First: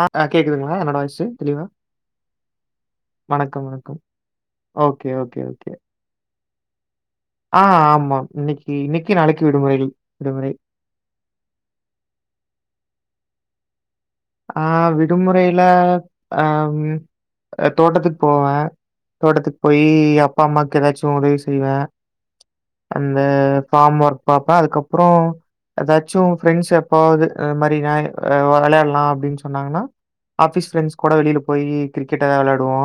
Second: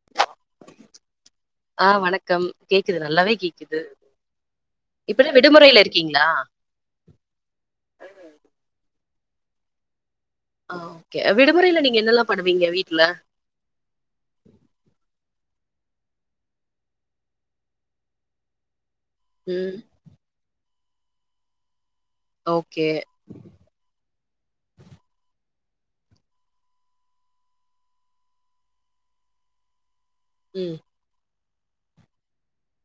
ஆ கேக்குதுங்களா என்னோட வாய்சு தெளிவா ஆ வணக்கம் கேக்குது நல்லாவே வணக்கம் கேக்குது வணக்கம் ஓகே இப்பதா ஓகே ஓகே விடுமுறையில இருக்கீங்களா? ஆ ஆமா இன்னைக்கு இன்னைக்கு நாளைக்கு விடுமுறையில் விடுமுறை ஆ ஓகே விடுமுறையில நீங்க என்னெல்லாம் பண்ணுவீங்க வீட்ல ஆ விடுமுறையில அ தோட்டத்துக்கு போவே தோட்டத்துக்கு ம். போயி அப்பா அம்மாக்கு எதாச்சு உதவி செய்வே ஓகே இந்த ஃபார்ம் ஒர்க் பாப்பே அதுக்கப்றம் ஏதாச்சு ஃப்ரெண்ட்ஸ் எப்பாவது அ மாரி நா வெளயாட்லா அப்டின்னு சொன்னாங்கன்னா ஆபிஸ் ம். ஃப்ரண்ட்ஸ் கூட வெளிய போய் கிரிக்கெட் எத விளாடுவோ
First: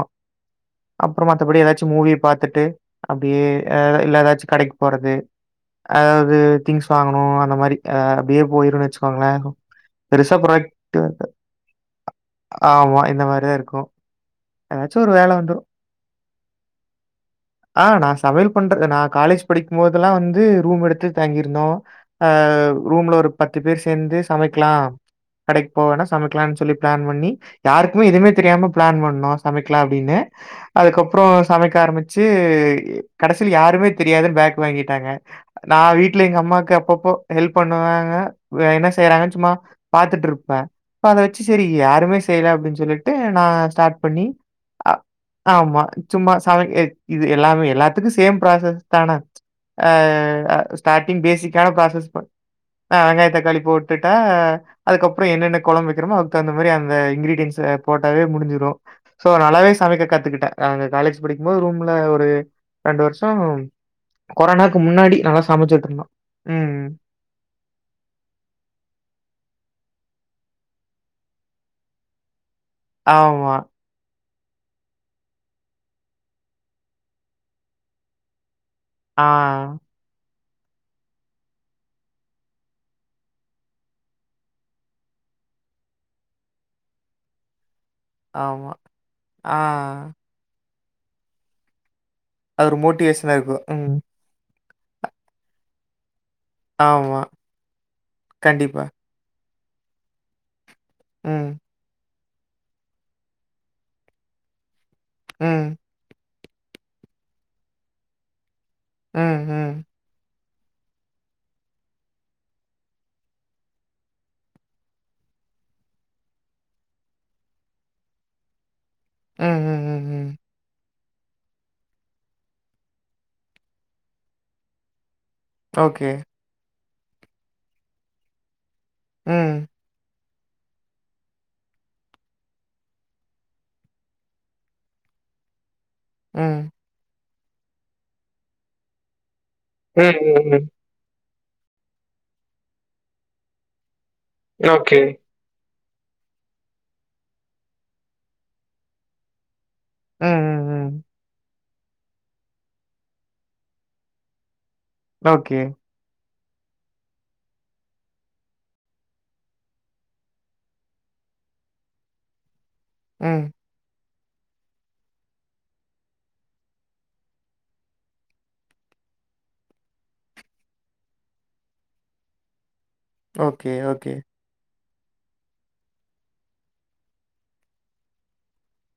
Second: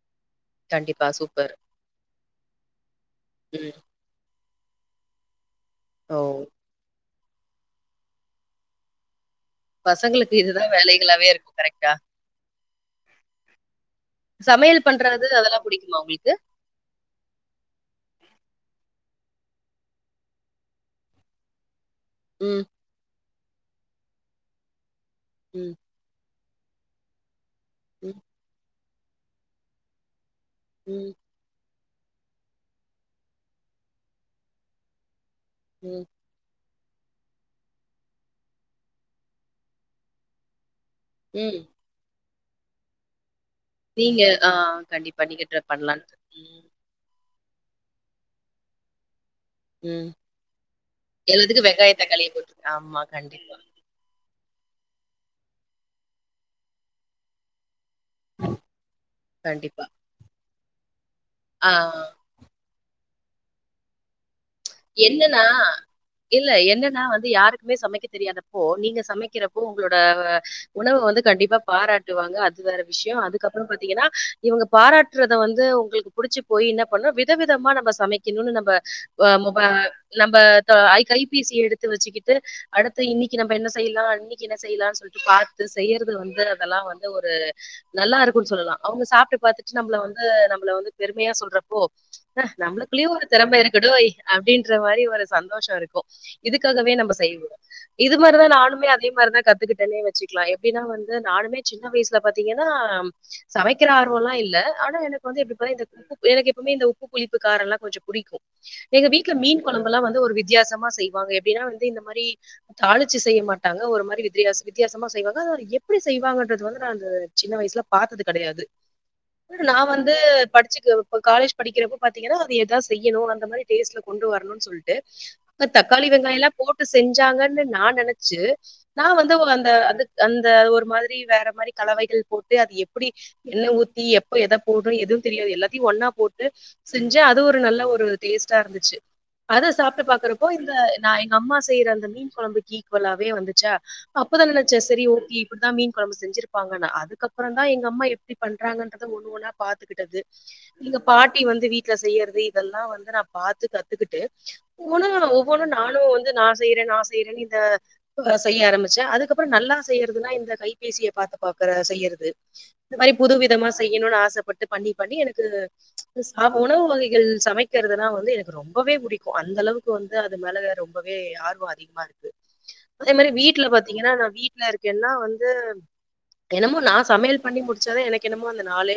கண்டிப்பா அப்றோ சூப்பர். மத்தபடி ஏதாச்சு மூவிய பாத்துட்டு அப்டியே ம். இல்ல ஏதாச்சு கடைக் போறது ஓ! ஏதாவது திங்ஸ் வாங்கணு அந்த மாரி் அப்டியே போயிருன்னு வச்சுக்கோங்ளே பசங்களுக்கு இதுதா வேலைகளாவே இருக்கு கரெக்ட்டா ஆமா இந்த மாரிதா இருக்கு சமையல் ஏதாச்சு ஒரு பண்றது வேல வந்துரு அதெல்லா பிடிக்குமா உங்களுக்கு ஆ நா சமையல் பண்றது நா காலேஜ் படிக்கும் போதெல்லா வந்து ரூம் எடுத்து தாங்கியிருந்தோ அ ம். ஹ ரூம்ல ஒரு பத்து பேர் சேந்து சமைக்கலா கடைக் ம். போவேன்னா சமைக்கலாம்னு சொல்லி பிளான் பண்ணி யாருக்குமே ம். எதுவுமே தெரியாம பிளான் பண்ணோ சமைக்கலா அப்டின்னு ம். அதுக்கப்றோ சமைக்க ஆரம்பிச்சு கடைசில யாருமே தெரியாதுன்னு பேக் வாங்கிட்டாங்க நா ம். வீட்ல எங்க அம்மாவுக்கு அப்பப்போ ஹெல்ப் பண்ணுவேங்க என்ன செய்யறாங்கன்னு சும்மா பாத்துட்டு இருப்பே அத வச்சு ம். செரி யாருமே செய்யல அப்டின்னு சொல்லிட்டு நா ஸ்டார்ட் நீங்க பண்ணி ஆ அ கண்டிப்பா நீங்க ட்ரை ஆமா பண்ணலான்ட்டு. சும்மா சமை ம். க் இது எல்லாமே எல்லாத்துக்கு சேம் ப்ராசஸ் தான ஆ ம். ஸ்டாடிங் எல்லாத்துக்கும் பேசிக்கான வெங்காயம், ப்ராசஸ் தக்காளிய போட்டு ஆ ஆமா வெங்காய கண்டிப்பா, தக்காளி போட் டுட்டா அதுக்கப்றோ என்னென்ன குழம் வைக்கிறமோ அதுக் தகுந்த மாரி அந்த இங்கிரீடியன்ஸ் போட்டாவே முடிஞ்சிரு சோ நல்லாவே கண்டிப்பா. சமைக்க கத்துக்கிட்டே அங்க காலேஜ் படிக்கும் போது ஆ ரூம்ல ஒரு ரெண்டு வர்ஷோ கொரோனாக்கு முன்னாடி நல்லா சமைச்சுட்டு இருந்தோ ம் ம் ஆனா வந்து யாருக் குமே சமைக்க தெரியாதப்போ நீங்க சமைக்கிறப்போ உங்களோட வ உணவ வந்து கண்டிப்பா பாராட்டுவாங்க அத் அது வேற விஷ்யோ ஆமா. அதுக்கப்றோ பாத்தீங்கன்னா இவங்க பாராட்டுறத வந்து உங்களுக்கு புடிச்சு போய் என்ன பண்ணு வித விதமா நம்ம சமைக் கினுனு நம்ம ஆ. மொப நம்ம தொ ஐ கைபேசிய எடுத்து வச்சுக்கிட்டு அடுத்து இன்னைக்கி நம்ம என்ன செய்யலா இன்னைக்கி என்ன செய்யலானு சொல்ட்டு பாத்து செய்யறது வந்து அதெல்லா வந்து ஒரு நல்லா இருக்குன்னு ஆமா. சொல்லலா அவுங்க சாப்ட்டு ஆ. பாத்துட்டு நம்மள வந்து நம்மள வந்து பெருமையா சொல்றப்போ ஆ அது நம்மளுக்குள்ளயு ஒரு மோட்டிவேஷனா திறம இருக்கும். ம். இருக்குடோய் அப்டின்ற மாரி ஒரு சந்தோஷோ இருக்கு இதுக்காகவே நம்ம ஆமா. செய்யவோ இது மாரிதா கண்டிப்பா. நானுமே அதே மாரிதா கத்துக்கிட்டேனே வச்சுக்லா எப்டின்னா வந்து ம். நானுமே சின்ன வயசுல பாத்தீங்கன்னா சமைக்கிற ஆர்வல்லா இல்ல ஆனா எனக்கு வந்து எப்ப ம். பாத்தா இந்த உப்பு எனக்கு எப்பவுமே இந்த உப்பு புளிப்பு காரல்லா கொஞ்சோ புடிக்கு எங்க வீட்ல ம். மீன் ம். கொழம்பெல்லா வந்து ஒரு வித்தியாசமா செய்வாங்க எப்டின்னா வந்து இந்த மாரி தாளிச்சு செய்ய மாட்டாங்க ஒரு மாரி வித்தியாச வித்தியாசமா செய்வாங்க அத எப்டி செய்வாங்கன்றது வந்து நா இந்த சின்ன வயசுல பாத்தது கெடையாது ம், நா ம், வந்து ம், படிச்சுக்க இப்ப காலேஜ் படிக்கிறப்போ பாத்தீங்கன்னா அது எதேதா செய்யணு அந்த மாரி டேஸ்ட்ல கொண்டு வர்ணனு சொல்ட்டு அங்க ம். ஓகே. தக்காளி வெங்காயல்லா போட் டு செஞ்சாங்கன்னு நா நெனச்சு நா வந்து ம், அந்த அது அந்த ஒரு மாரி வேற மாரி கலவைகள் போட்டு அது எப்டி எண்ண ஊத்தி எப்ப எத போடுனு எதுவு தெரியாது எல்லத்தையு ஒன்னா போட்டு ம். செஞ்ச அது ஒரு நல்ல ஒரு டேஸ்டா இருந்துச்சு அத சாப்ட்டு ம், பாக்குறப்போ ம், ம். இந்த நா எங்க அம்மா செய்யற அந்த மீன் கொழம்புக்கு ஈக்குவலாவே வந்துச்சா அப்பதா நெனச்சே செரி ஓகே இப்டிதா மீன் கொழம்பு செஞ்சிருப் பாங்கன்ன அதுக்கப்பறந்தா எங்க அம்மா எப்டி பண்றாங்கன்றது ஒண்ணு ஒண்ணா பாத்துக்கிட்டது ம், ம், இங்க ம். பாட்டி வந்து வீட்ல செய்யறது இதெல்லா வந்து நாப் பாத்து கத்துக்கிட்டு [unintelligible] ஓகே. ஒவ்வொன்னு நானு வந்து நா செய்றே நா செய்றேன்னு இந்த செய்ய ஆரம்பிச்சே அதுக்கப்புறோ நல்லா செய்யறதுன்னா இந்த கைபேசிய பாத்து பாக்குற செய்யறது இது மாரி புது ம். விதமா செ செய்யணுனு ஆசப்பட்டு பண்ணி பண்ணி எனக்கு சாஉணவு வகைகள் சமைக்கிறதுல்லா வந் வந்து எனக்கு ரொம்பவே புடிக்கு அந்த அளவுக்கு வந்து அது மேல ரொம்பவே ஆர்வோ அதிகமா இருக்கு அதே மாரி வீட்டுல ஓகே, பாத்தீங்கன்னா ஓகே. நா வீட்ல இருக்கேன்னா வந்து என்னமோ நா சமையல் பண்ணி முடிச்சாதா எனக்கு என்னமோ அந்த நாலே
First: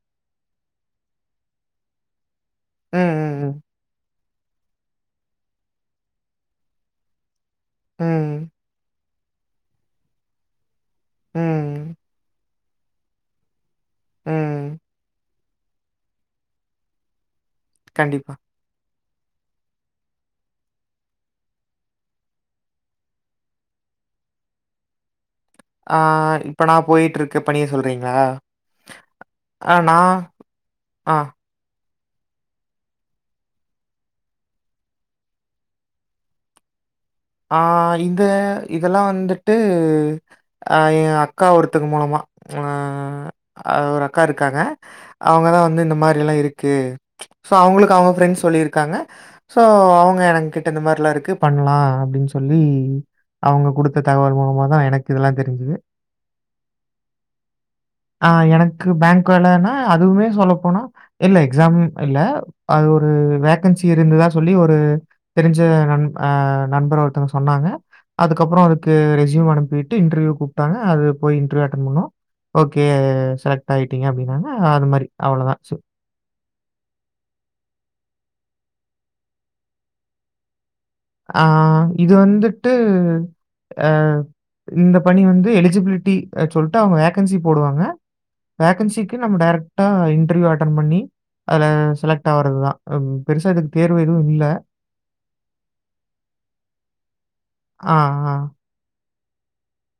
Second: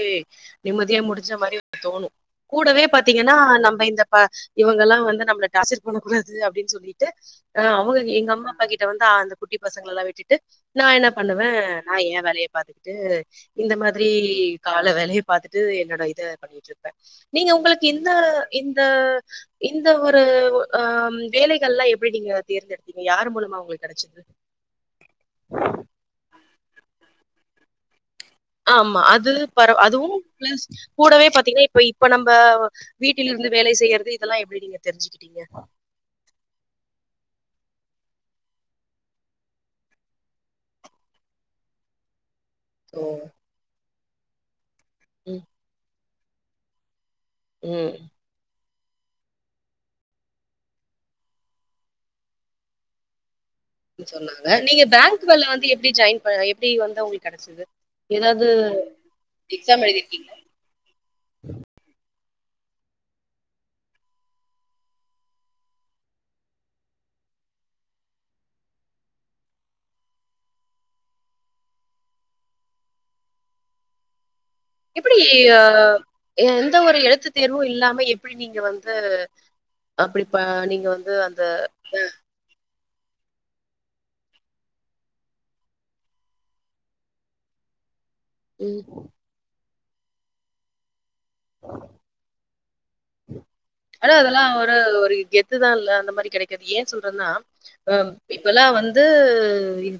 நிம்மதியா முடிஞ்ச மாரி இருக் தோணு கூடவே ம், பாத்தீங்கன்னா ம், நம்ம இந்த ப்ப இவங்கல்லா வந்து நம்மள டாசர் பண்ண கூடாது அப்டின் சொல்லிட்டு ஆ அவங்க எங்க ம். அம்மா அப்பா கிட்ட வந்து அந்த குட்டி பசங்கள ல்லா விட்டுட்டு நா என்ன ம், பண்ணுவே நா ம், ஏ வேலைய பாத்துக்கிட்டு இந்த மாதிரி ம். கால வேலைய பாத்துட்டு என்னோட இத பண்ணிட்டு இருப்பே நீங்க உங்களுக்கு இந்த கண்டிப்பா. இந்த இந்த ஒரு ஆ வ் வேலைகள்ல்லா எப்டி நீங்க தேர்ந்தெடுத்தீங்க யார் மூலமா அவங்களுக்கு கிடச்சது ஆ ஆ இப்ப நா போயட்டுருக்க பணிய சொல்றீங்களா ஆமா அது பர ஆ அதுவு நான் பிளஸ் ஆ கூடவே பாத்தீங்கனா இப்ப இப்ப நம்ப வீட்டிலிருந்து வேலை செய்யறது இதெல்லா எப்டி நீங்க தெரிஞ்சுக்கிட்டீங்க ஆ இது இதெல்லா வந்துட்டு எ அக்கா ஒருத்துக்கு மூலமா ஓ! ம் ஆ ஒரு அக்கா இருக்காங்க ம். அவங்க தா வந்து இந்த மாரிலா இருக்கு சோ அவ்ங்களுக்கு ம். அவ்ங்க ஃப்ரெண்ட்ஸ் சொல்லியிருக்காங்க சோ அவ்ங்க என கிட்ட இந்த மாரில்லா இருக்கு பண்லா அப்டின் சொல்லி அவ்ங்க சொன்னாங்க நீங்க பேங்க் வேல வந்து எப்டி ஜாயின் பண்ண எப்டி வந்து உங்களுக்கு கிடச்சிது ஆ எனக்கு பேங்க் வேலன்னா அதுவுமே எழுதியிருக்கீங்களா? சொல்ல போன. இல்ல எக்ஸாம் இல்ல அது ஒரு வேக்கன்சி இருந்ததா சொல்லி ஒரு தெரிஞ்ச நன் அ நண்பர் ஒருத்தவங்க சொன்னாங்க. அதுக்கப்புறோ அதுக்கு ரெஜியூம் அனுப்பிட்டு இன்டர்வியூ கூப்ட்டாங்க. அது போய் இன்டர்வியூ அட்டண் பண்ணோ ஓகே செலக்ட் ஆயிட்டீங்க அப்டின்னாங்க. அது மாரி எப்டி ஈ அவ்வளோதான். ஆ சு எந்த ஒரு எழுத்து தேர்வு இல்லாம எப்டி நீங்க வந்து அப்படிப்ப நீங்க வந் ஆ இது வந்துட்டு ஆ இந்த பணி வந்து எலிஜிபிலிட்டி சொல்ட்டு அவ்ங்க வேகன்சி போடுவாங்க. ம். வேகன்சிக்கு நம்ம டேரக்டா இன்டர்வியூ அட்டன் பண்ணி அதுல செலக்ட் ஆவறது தா பெருசா இதுக்கு தேர்வு எதுவு இல்ல. இதுதா இல்ல அந்த மாரி கெடைக்காது ஏ சொல்றன்னா ஆ, ஆ. இப்பெல்லா வந் ந்து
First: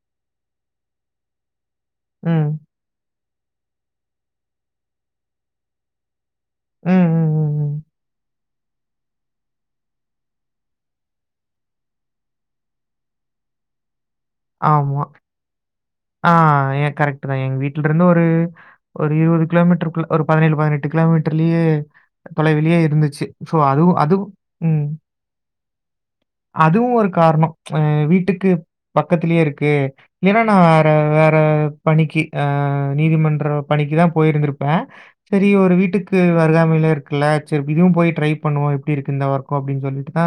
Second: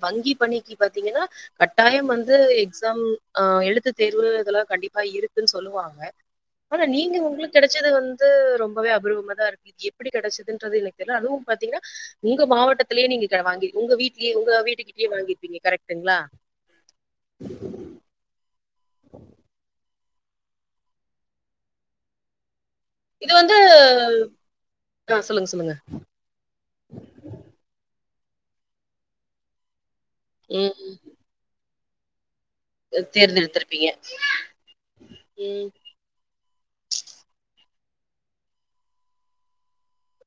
வங்கி பணிக்கு பாத்தீங்கன்னா கட்டாயம் வந்து ம். எக்ஸாம் ஆ எழுத்து தேர்வு இதெல்லா கண்டிப்பா இருக்குன் சொல்லுவாங்க ஆனா ம், நீங்க ம், உங்களுக்கு ம், கிட ம். வந்து ரொம்பவே அபூர்வம தா இருக்கு இது எப்டி கிடச்சதுன்றது எனக்கு தெரில அதுவு பாத்தீங்னா உங்க மாவட்டத்திலேயே நீங்க க வாங்கி உங்க வீட் ங்கே உங்க வீட்டு ஆமா. கிட்டயே வாங்கிருப்பீங்க கரெக்டுங்களா என்ன ஒரு ஒரு இருவது கிலோமீட்டருக்குள ஒரு பதினேழு பதினெட்டு கிலோமீட்டர்லயே தொலைவிலே இருந்துச்சு இது ச்சு சோ வந்து அதுவு அது ம். ஆ சொல்லுங்க சொல்லுங்க அதுவு ஒரு காரணோ ச் ஆ வீட்டுக்கு பக்கத்திலயே இருக்கு இல்லேன்னா நா ம் ஆ வேற பணிக்கு ஆ நீதிமன்றோ தேர்ந்தெடுத்திருப்பீங்க பணிக்கு தா போயி ருந்திருப்ப சரி ம் ஒரு வீட்டுக் க்கு வருகாமயில இருக்குல்ல சரி இதுவு போய் ட்ரை பண்ணுவோ இப்டி இருக்கு இந்த வர்க்கு அப்டின் சொல்லிட்டு தா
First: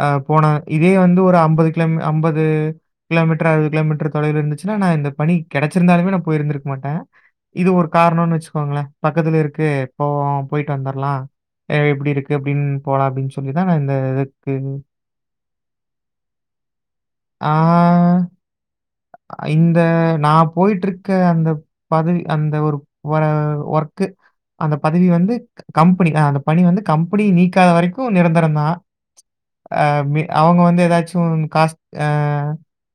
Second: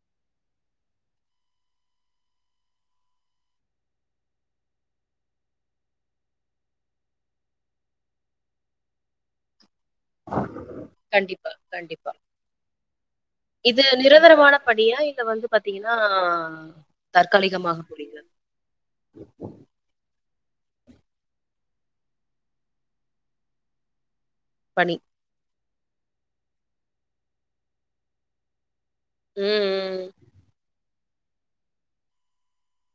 அ போனா இதே வந்து ஒரு அம்பது கிலோ அம்பது கிலோமீட்டர் அருவது கிலோமீட்டர் தொலைவுல இருந்துச்சுன்னா நா இந்த பணி கெடச்சிருந்தாலுமே நா போயிருக்க மாட்டே இது ஒரு காரனோனு வச்சுக்கோங்களே பக்கத்துல இருக்கு இப்போ போயிட்டு வந்தர்லாம் கண்டிப்பா கண்டிப்பா எப்டி இருக்கு அப்டின்னு போலாம் அப்டின்னு சொல்லிதா நா இந்த இதுக்கு நிரந்தரமான பணியா இது வந்து பாத்தீங்கன்னா தற்காலிகமாக கூடிய ஆ. இந்த நா போயிட்டிருக்க அந்த பதவி அந்த ஒரு ஒர்க்கு அந்த பணி. பதவி வந்து கம்பனி ஆ அந்த பணி வந்து கம்பனி நீக்காத வரைக்கு நிரந்தரம் தா ஆ ம், அவங்க வந்து ஏதாச்சும் காஸ் ஆ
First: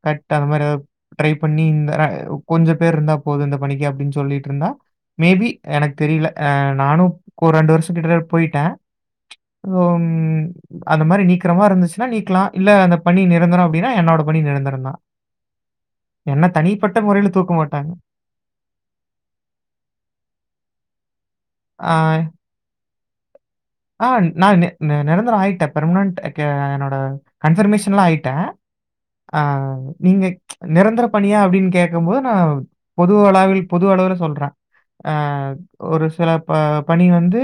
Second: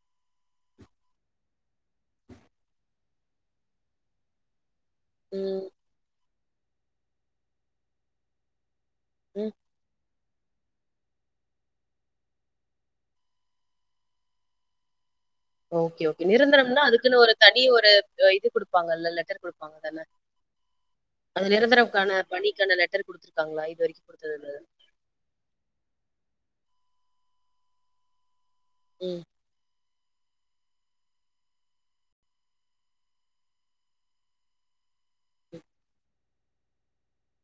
கட் அந்த மாரி ஏதாது ட்ரை பண்ணி இந்த கொஞ்ச பேர் இருந்தா போது இந்த பணிக்கு அப்டின்னு சொல்லிட்டு இருந்தா ம், மேபி ம், எனக்கு தெரில ஆ நானும் ஒரு ரெண்டு வருஷம் கிட்டத்தட்ட போயிட்ட ம். அம் அந்த மாரி நிக்கறமாருந்துச்சினா நீக்கலா இல்ல அந்த பணி நிரந்தரம் அப்டின்னா என்னோட பணி நிரந்தரம்தா ஓகே ஓகே நிரந்தரம்னா அதுக்குன்னு முறையில ஒரு தூக்க தனி ஒரு மாட்டாங்க. இது கொடுப்பாங்கல்ல லெட்டர் கொடுப்பாங்க தானே அந்த ஆ நிரந்தரம்கான பணி காண லெட்டர் குடுத்துருக்காங்களா இது ஆ வரைக்கும் குடுத்தது இல்ல. நானு நிரந்தரம் ஆயிட்ட பெர்மனன்ட் அ க என்னோட கன்பர்மேஷன்லாம் ஆயிட்ட ம் ஆ நீங்க நிரந்தர பணியா அப்டின்னு கேக்கம்போது நா பொது அளவில் பொது அளவுல சொல்ற ஆ ஒரு சில ப பணி வந்து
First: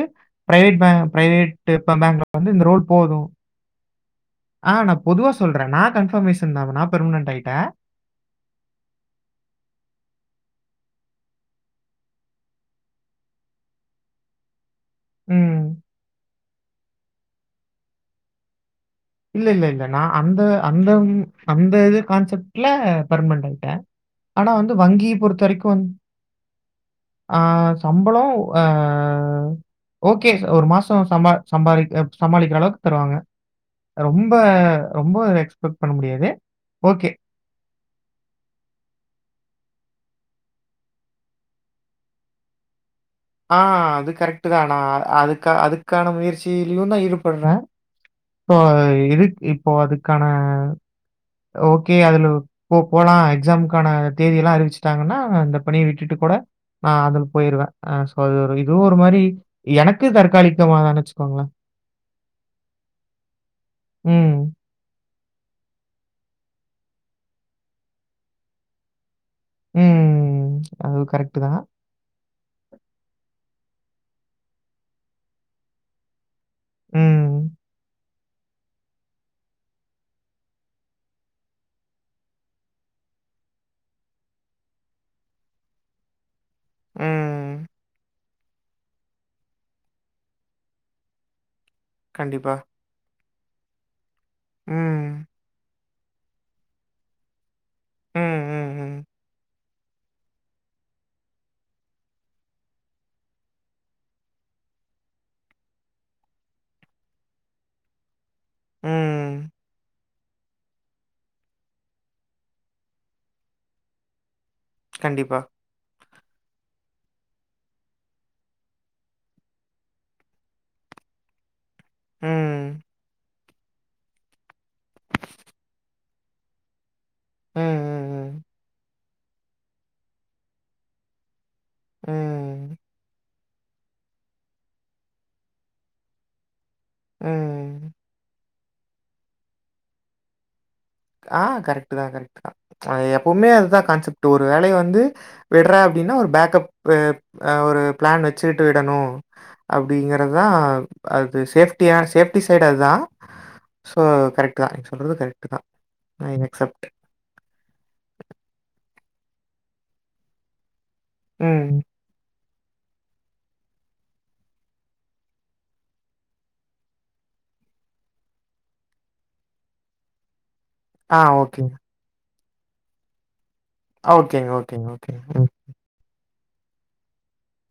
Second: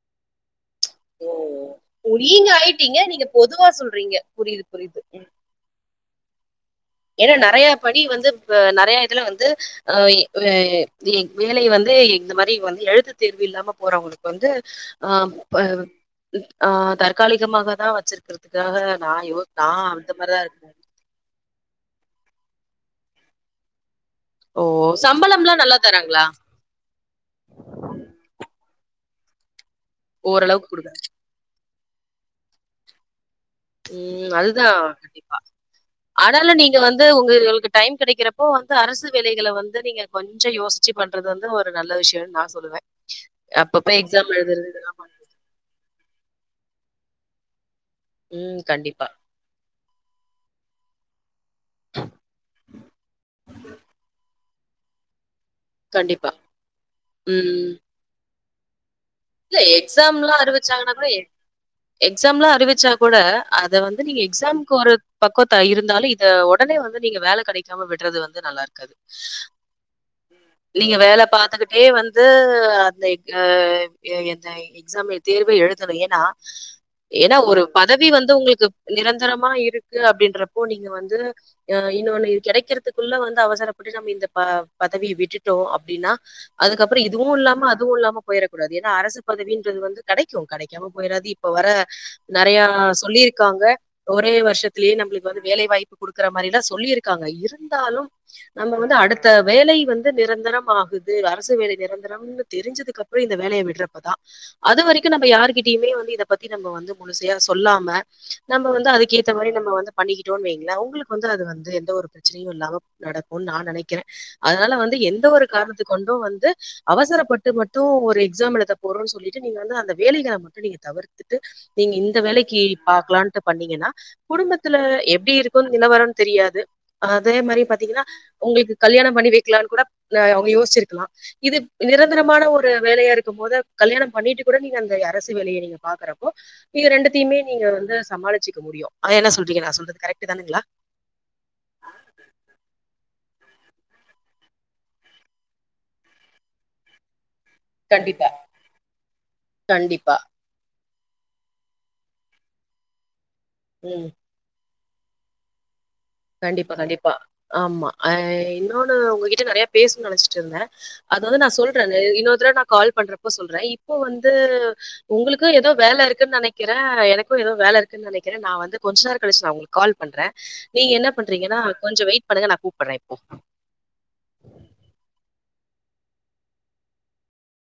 பிரைவேட் பேங்க் ஓ! பிரைவேட் ஓ பேங்க்ல நீங்க வந்து இந்த ரோல் ஆயிட்டீங்க. நீங்க போதும் பொதுவா சொல்றீங்க. புரியுது, ஆ நா புரியுது. பொதுவா ம். சொல்ற சொல்றேன் நா கன்பர்மேஷன் தா நா ஏன்னா நறைய பணி வந்து நறைய இதுல வந்து வேலை வந்து இந்த மாரி வந்து எழுத்து தேர்வு இல்லாம போறவங்களுக்கு வந்து ஆ ப ம். ஆ தற்காலிகமாக தா வச்சிருக்கறது அதுக்காக நா யோ நான் அந்த மாரிதா இருக்க தம் அந்த இது கான்செப்ட்ல பர்மனன்ட் ஆயிட்ட ஆனா ஓ வந்து வங்கிய பொறுத்த சம்பளம்லாம் வரைக்கு நல்லா வந்து தராங்களா ஆ சம்பளம் அ ஓகே ஒரு ஓரளவுக்கு மாசம் குடுக்குறேன் சம்ப சம்பாரிக்க சமாளிக்கற அளவுக்கு தருவாங்க ம் ரொம்ப அதுதா ரொம்ப எக்ஸ்பெக்ட் பண்ண முடியாது. ஆனாலும் நீங்க வந்து ஓகே. உங்க டைம் கடைக்கிறப்போ வந்து அரசு வேலைைகள வந்து நீங்க கொஞ்ச யோசிச்சு பண்றது வந்து ஒரு நல்ல விஷயன்னு நா சொல்லுவே [inaudible] ஆ அது கரெக்ட் தா ஆனா பண் அதுக்க அதுக்கான முயற்சியிலயும் தா ஈடுபடற இப்போ ம் கண்டிப்பா இருக்கு இப்போ அதுக்கான ஓகே அதுல போ போலாம் எக்ஸாமுக்கான தேதி எல்லா அறிவிச்சட்டாங்கன்னா இந்த பனிய விட்டுட்டு கண்டிப்பா கூட நா அதுல ம் போயிருவேன் ஆ சோ அது ஒரு இதுவும் ஒரு மாரி இல்ல எனக்கு எக்ஸாம்லாம் அறிவிச்சாங்கன்னா தர்க்காலிகமாகன்னு கூட வச்சுக்கோங்கள எக்ஸாம்லாம் அறிவிச்சா கூட அத வந்து நீங்க ம், எக்ஸாம்க்கு ஒரு பக்கவத்தா இருந்தாலும் இத ஒடனே வந்து நீங்க வேல கடைக்காம விடறது வந்து நல்லா இருக்காது ம். நீங்க அது வேல கரெக்ட் தான். பாத்துக்கிட்டே வந்து வந்து அந்த எந்த எக்ஸாம தேர்வு எழுதணு ஏன்னா ஏன்னா ம். ஒரு பத வி வந்து உங்களுக்கு நிரந்தரமா இருக்கு அப்டின்றப்போ நீங்க வந்து அ இன்னொன்னு இது கிடைக்கிறதுக்குள்ள வந்து அவசரப்பட்டு நம்ம இந்த ப பதவிய விட்டுட்டோ அப்டின்னா அதுக்கப்றோ இதுவு ம். இல்லாம அதுவு இல்லாம போய்ரக்கூடாது ஏன்னா அரசு பதவின்றது வந்து கடைக்கு கடைக்காம போய்றாது இப்ப வர கண்டிப்பா. நெறைய சொல்லிரு காங்க ஒரே வருஷத்லே ம். நம்மளுக்கு வந்து வேலைாய்ப்பு குடுக்குற மாரிலா சொல்லிரு காங்க இருந்தாலு ம், நம்ப ம், வந்து ம். அடுத்த வேலை வந் நிரந்தரம் ஆகுது அரசு வேலை நிரந்தரம்னு தெரிஞ்சதுக்கு அப்றோ இந்த வேலைய விட்றப்பதா அது வரைக்கு நம்ம யாருகிட்டயுமே வந்து இத பத்தி நம்ம வந்து முழுசையா சொல்லாம நம்ம வந்து அதுக்கே இந்த ம். மாரி நம்ம வந்து பண்ணிக்கிட்டோனு வைங்களா உங்களுக்கு வந்து அது வந்து எந்த ஒரு பிரச்சனையு இல்லாம நடக்குனு நா நெனைக்கிற அதனால வந்து எந்த கண்டிப்பா. ஒரு காரணத்த கொண்டு வந்து அவசரப்பட்டு மட்டு ஒ எக்ஸாம் எழத போறோன்னு சொல்லிட்டு நீங்க வந்து அந்த வேலைகளை மட்டு நீங்க தவிர்த்துட்டு நீங்க இந்த வேலைக்கு ம். பாக்லான் பண்ணீங்கன்னா குடும்பத்துல எப்டி இருக்குன் நிலவரோ தெரியாது அதே மாரி ம், பாத்தீங்கன்னா ம், ம். உங்களுக்கு கல்யாணம் பண்ணி வெக்லானு கூட அ அவங்க யோசிச்சிருக்கலா இது நிரந்தரமான ஒரு ம். வேலையா இருக்கும் போது கல்யாணம் பண்ணிட்டு கூட நீங்க அந்த அரசு வேலைய நீங்க பாக்குறப்போ இது ரெண்டுத்தையுமே நீங்க ம். வந்து சமாளிச்சிக்க முடியு அ என்ன சொல்றீங்க நா சொல்றது கரெக்ட் தானுங்களா ஆ கரெக்ட் தா கரெக்ட் தா எப்பவுமே அதுதா கான்சப்ட்டு ஒரு வேலைய வந்து விட்ற அப்டின்னா ஒரு பேக்கப் அ ஒரு பிளான் கண்டிப்பா வச்சுட்டு விடணு கண்டிப்பா அப்டிங்கறதா அது சேப்டியான சேப்டி சைடு அதுதா ஸோ ம் கரெக்ட் தா நீங்க சொல்றது கரெக்ட் தா கண்டிப்பா கண்டிப்பா ஆமா ஆ இன்னொன்னு உங்ககிட்ட நெறைய பேசுன்னு நெனைச்சிட்டு இருந்த அது வந்து நா ம். சொல்ற இன்னொரு தட நா கால் பண்றப்ப சொல்ற இப்போ வந்து உங்களுக்கு எதோ வேல இருக்குன்னு நெனைக்கிறே எனக்கு ஏதோ வேல இருக்கு நெனைக்கிற நா வந்து கொஞ்ச நேரோ கழிச்சு நா உங்களுக்கு கால் பண்ற நீங்க என்ன ஆ பண்றீங்கன்னா ஓகேங்க. கொஞ்ச வெயிட் பண்ணுங்க நா கூப்பட்ற இப்போ ஓகேங்க ஓகேங்க ஓகேங்க ம்